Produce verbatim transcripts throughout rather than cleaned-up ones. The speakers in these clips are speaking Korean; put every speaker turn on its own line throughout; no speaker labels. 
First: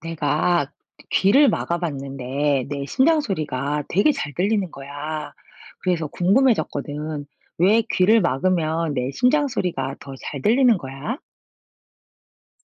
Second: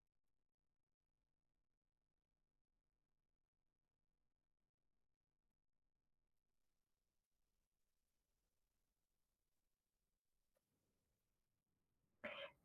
내가 귀를 막아봤는데 내 심장 소리가 되게 잘 들리는 거야. 그래서 궁금해졌거든. 왜 귀를 막으면 내 심장 소리가 더 잘 들리는 거야?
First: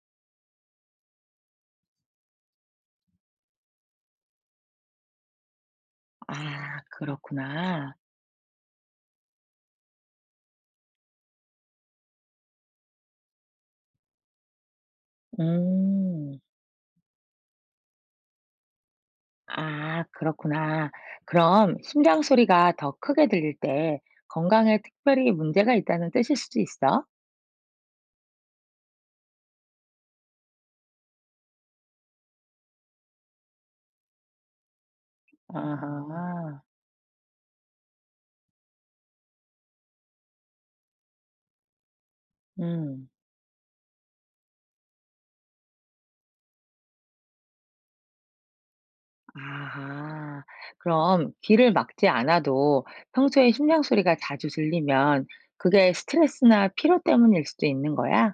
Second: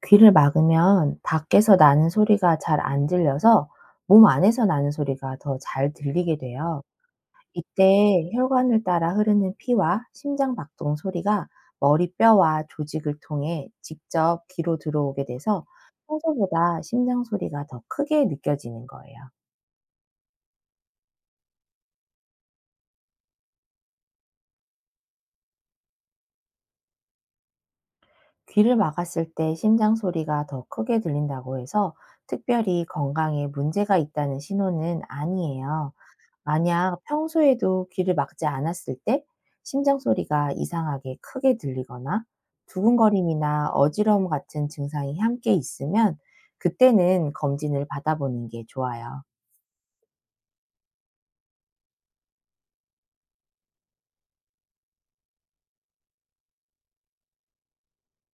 귀를 막으면 밖에서 나는 소리가 잘 안 들려서 몸 안에서 나는 소리가 더 잘 들리게
아,
돼요.
그렇구나.
이때 혈관을 따라 흐르는 피와 심장 박동 소리가 머리뼈와 조직을 통해 직접 귀로 들어오게 돼서
음,
평소보다 심장 소리가 더 크게 느껴지는 거예요.
아, 그렇구나. 그럼 심장 소리가 더 크게 들릴 때 건강에 특별히 문제가 있다는 뜻일 수도 있어?
귀를 막았을 때 심장 소리가 더 크게 들린다고 해서 특별히 건강에 문제가 있다는 신호는 아니에요.
아하,
만약 평소에도 귀를 막지 않았을 때 심장 소리가 이상하게 크게 들리거나
음.
두근거림이나 어지러움 같은 증상이 함께 있으면 그때는 검진을 받아보는 게 좋아요.
아. 그럼 귀를 막지 않아도 평소에 심장 소리가 자주 들리면 그게 스트레스나 피로 때문일 수도 있는 거야?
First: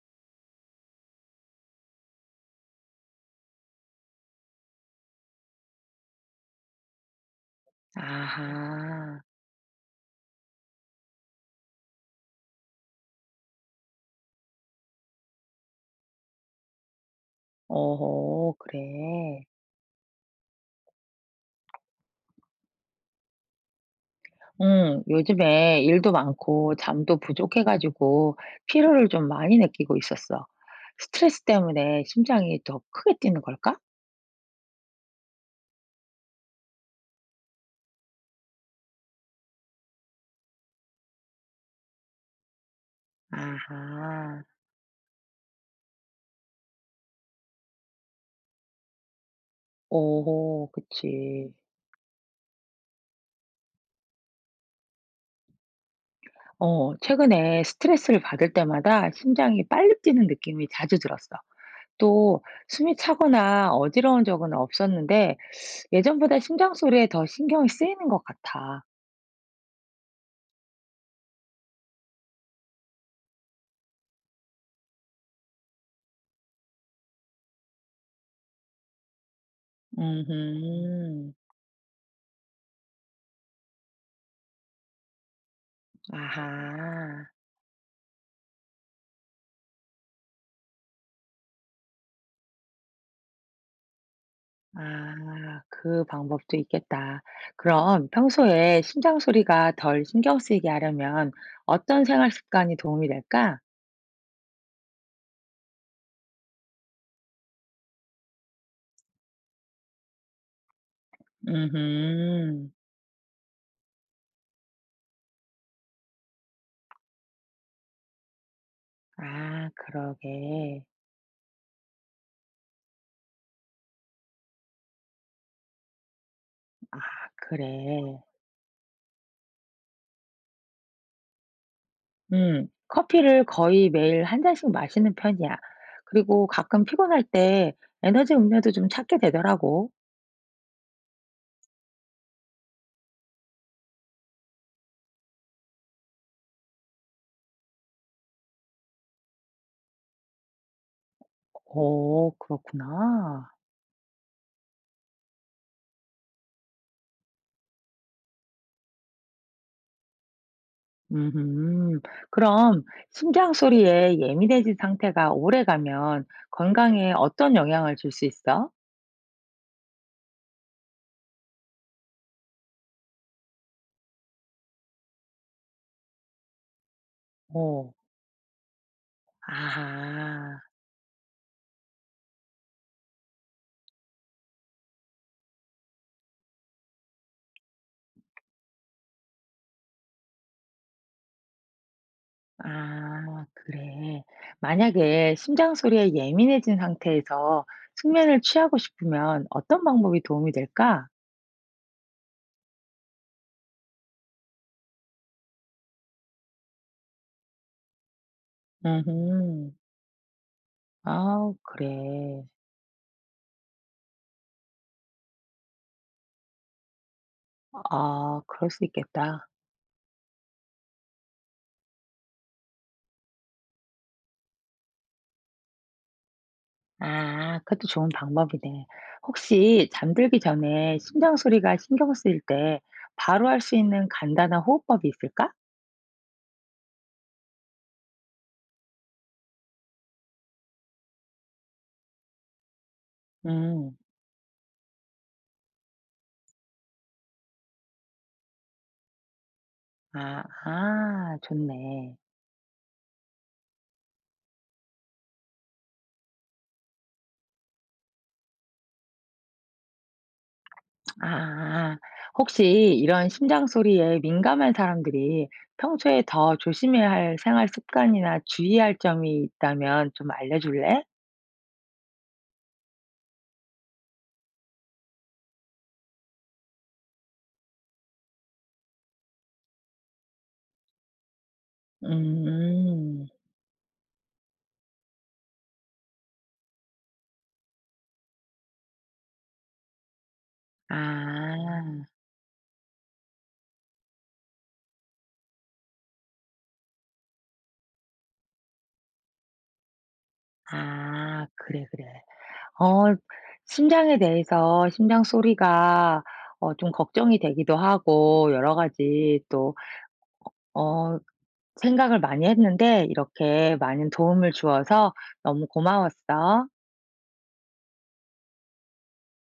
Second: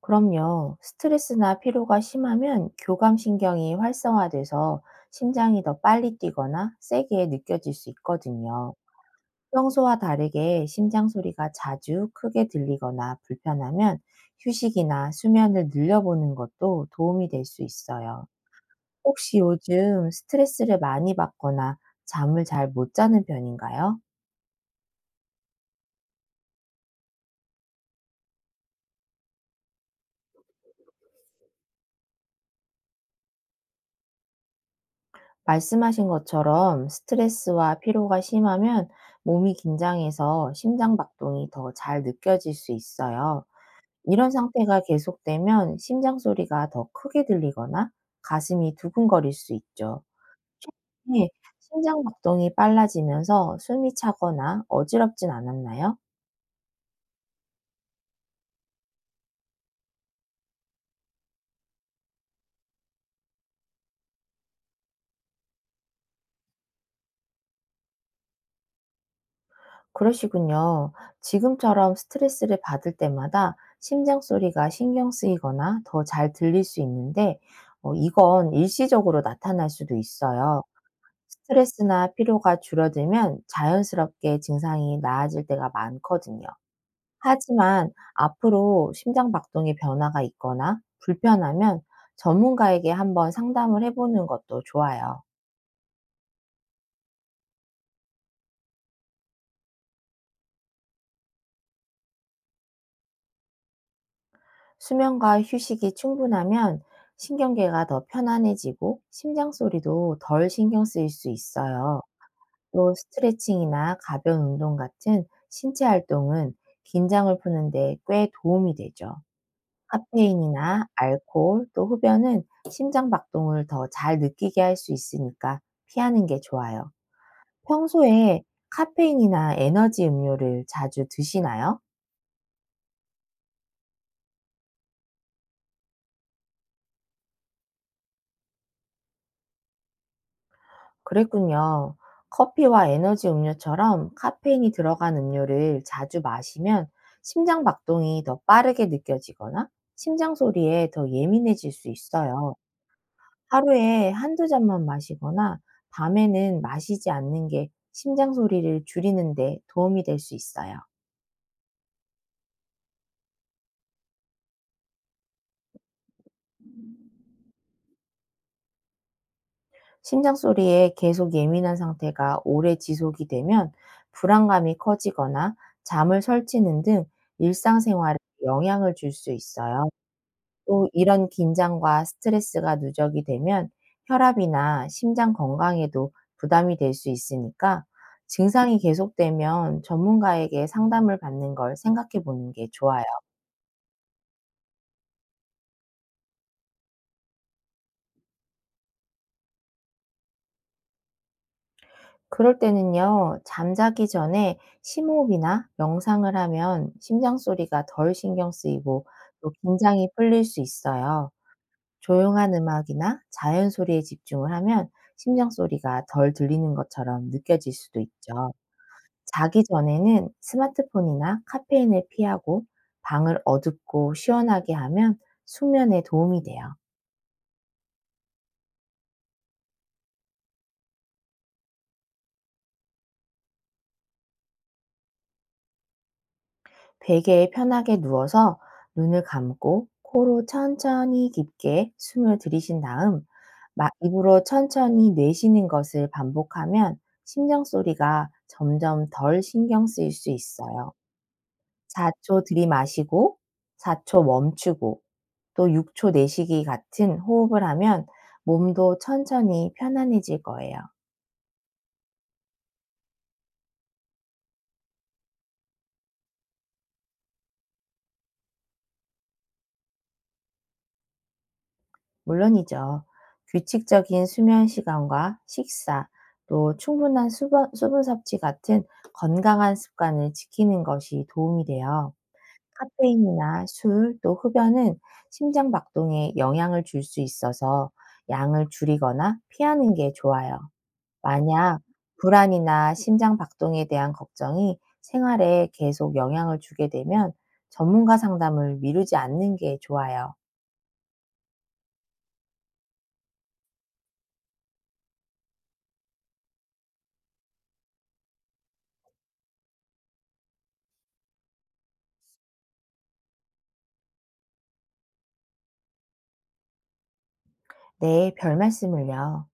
그럼요. 스트레스나 피로가 심하면 교감신경이 활성화돼서 심장이 더 빨리 뛰거나 세게 느껴질 수 있거든요.
아하.
평소와 다르게 심장 소리가 자주 크게 들리거나 불편하면 휴식이나 수면을 늘려보는 것도 도움이 될 수
어호
있어요. 혹시
그래.
요즘 스트레스를 많이 받거나 잠을 잘 못 자는 편인가요?
응. 요즘에 일도 많고 잠도 부족해 가지고 피로를 좀 많이 느끼고 있었어. 스트레스 때문에 심장이 더 크게 뛰는 걸까?
말씀하신 것처럼 스트레스와 피로가 심하면 몸이 긴장해서 심장박동이 더 잘 느껴질 수 있어요. 이런
아하.
상태가 계속되면 심장 소리가 더 크게 들리거나 가슴이 두근거릴 수 있죠.
오호
네.
그치.
심장 박동이 빨라지면서 숨이 차거나 어지럽진 않았나요?
어, 최근에 스트레스를 받을 때마다 심장이 빨리 뛰는 느낌이 자주 들었어. 또 숨이 차거나 어지러운 적은 없었는데 예전보다 심장 소리에 더 신경이 쓰이는 것 같아.
그러시군요. 지금처럼 스트레스를 받을 때마다 심장 소리가 신경 쓰이거나 더 잘 들릴 수 있는데 어 이건 일시적으로 나타날 수도 있어요.
음,
스트레스나 피로가 줄어들면 자연스럽게 증상이 나아질 때가 많거든요.
아하,
하지만 앞으로 심장 박동의 변화가 있거나 불편하면 전문가에게 한번 상담을 해 보는 것도 좋아요.
아, 그 방법도 있겠다. 그럼 평소에 심장 소리가 덜 신경 쓰이게 하려면 어떤 생활 습관이 도움이 될까?
수면과 휴식이 충분하면 신경계가 더 편안해지고 심장 소리도 덜 신경 쓰일 수 있어요.
음,
또 스트레칭이나 가벼운 운동 같은 신체 활동은 긴장을 푸는데 꽤 도움이 되죠.
아, 그러게.
카페인이나 알코올 또 흡연은 심장 박동을 더 잘 느끼게 할 수 있으니까 피하는 게 좋아요.
아, 그래.
평소에 카페인이나 에너지 음료를 자주 드시나요?
음. 커피를 거의 매일 한 잔씩 마시는 편이야. 그리고 가끔 피곤할 때 에너지 음료도 좀 찾게 되더라고.
그랬군요. 커피와 에너지 음료처럼 카페인이 들어간 음료를 자주 마시면 심장 박동이 더 빠르게 느껴지거나 심장 소리에 더 예민해질 수
오,
있어요.
그렇구나.
하루에 한두 잔만 마시거나 밤에는 마시지 않는 게 심장 소리를 줄이는 데 도움이 될 수 있어요.
음 그럼 심장 소리에 예민해진 상태가 오래가면 건강에 어떤 영향을 줄 수 있어?
심장 소리에 계속 예민한 상태가 오래 지속이 되면 불안감이 커지거나 잠을 설치는 등
오.
일상생활에 영향을 줄 수 있어요.
아.
또 이런 긴장과 스트레스가 누적이 되면 혈압이나 심장 건강에도 부담이 될 수 있으니까 증상이 계속되면 전문가에게 상담을 받는 걸 생각해 보는 게 좋아요.
아, 그래. 만약에 심장 소리에 예민해진 상태에서 숙면을 취하고 싶으면 어떤 방법이 도움이 될까?
그럴 때는요, 잠자기 전에 심호흡이나 명상을 하면 심장 소리가 덜 신경 쓰이고 또
음.
긴장이 풀릴 수 있어요.
아, 그래.
조용한 음악이나 자연 소리에 집중을 하면 심장 소리가 덜 들리는 것처럼 느껴질 수도
아,
있죠.
그럴 수 있겠다.
자기 전에는 스마트폰이나 카페인을 피하고 방을 어둡고 시원하게 하면 숙면에 도움이 돼요.
아, 그것도 좋은 방법이네. 혹시 잠들기 전에 심장 소리가 신경 쓰일 때 바로 할 수 있는 간단한 호흡법이 있을까?
베개에 편하게 누워서 눈을 감고 코로 천천히 깊게 숨을 들이신 다음 마-
음.
입으로 천천히 내쉬는 것을 반복하면 심장 소리가 점점 덜 신경 쓰일 수
아,
있어요.
아,
4
좋네.
초 들이마시고 사 초 멈추고 또 육 초 내쉬기 같은 호흡을 하면 몸도 천천히 편안해질 거예요.
아아. 혹시 이런 심장 소리에 민감한 사람들이 평소에 더 조심해야 할 생활 습관이나 주의할 점이 있다면 좀 알려 줄래?
물론이죠. 규칙적인 수면 시간과 식사 또 충분한 수분 수분 섭취 같은 건강한 습관을 지키는 것이 도움이 돼요.
음.
카페인이나 술 또 흡연은 심장 박동에 영향을 줄 수 있어서 양을 줄이거나 피하는 게 좋아요. 만약
아.
불안이나 심장 박동에 대한 걱정이 생활에 계속 영향을 주게 되면 전문가 상담을 미루지 않는 게 좋아요.
아, 그래, 그래. 어 심장에 대해서 심장 소리가 어 좀 걱정이 되기도 하고 여러 가지 또 어 생각을 많이 했는데 이렇게 많은 도움을 주어서 너무 고마웠어.
네, 별 말씀을요.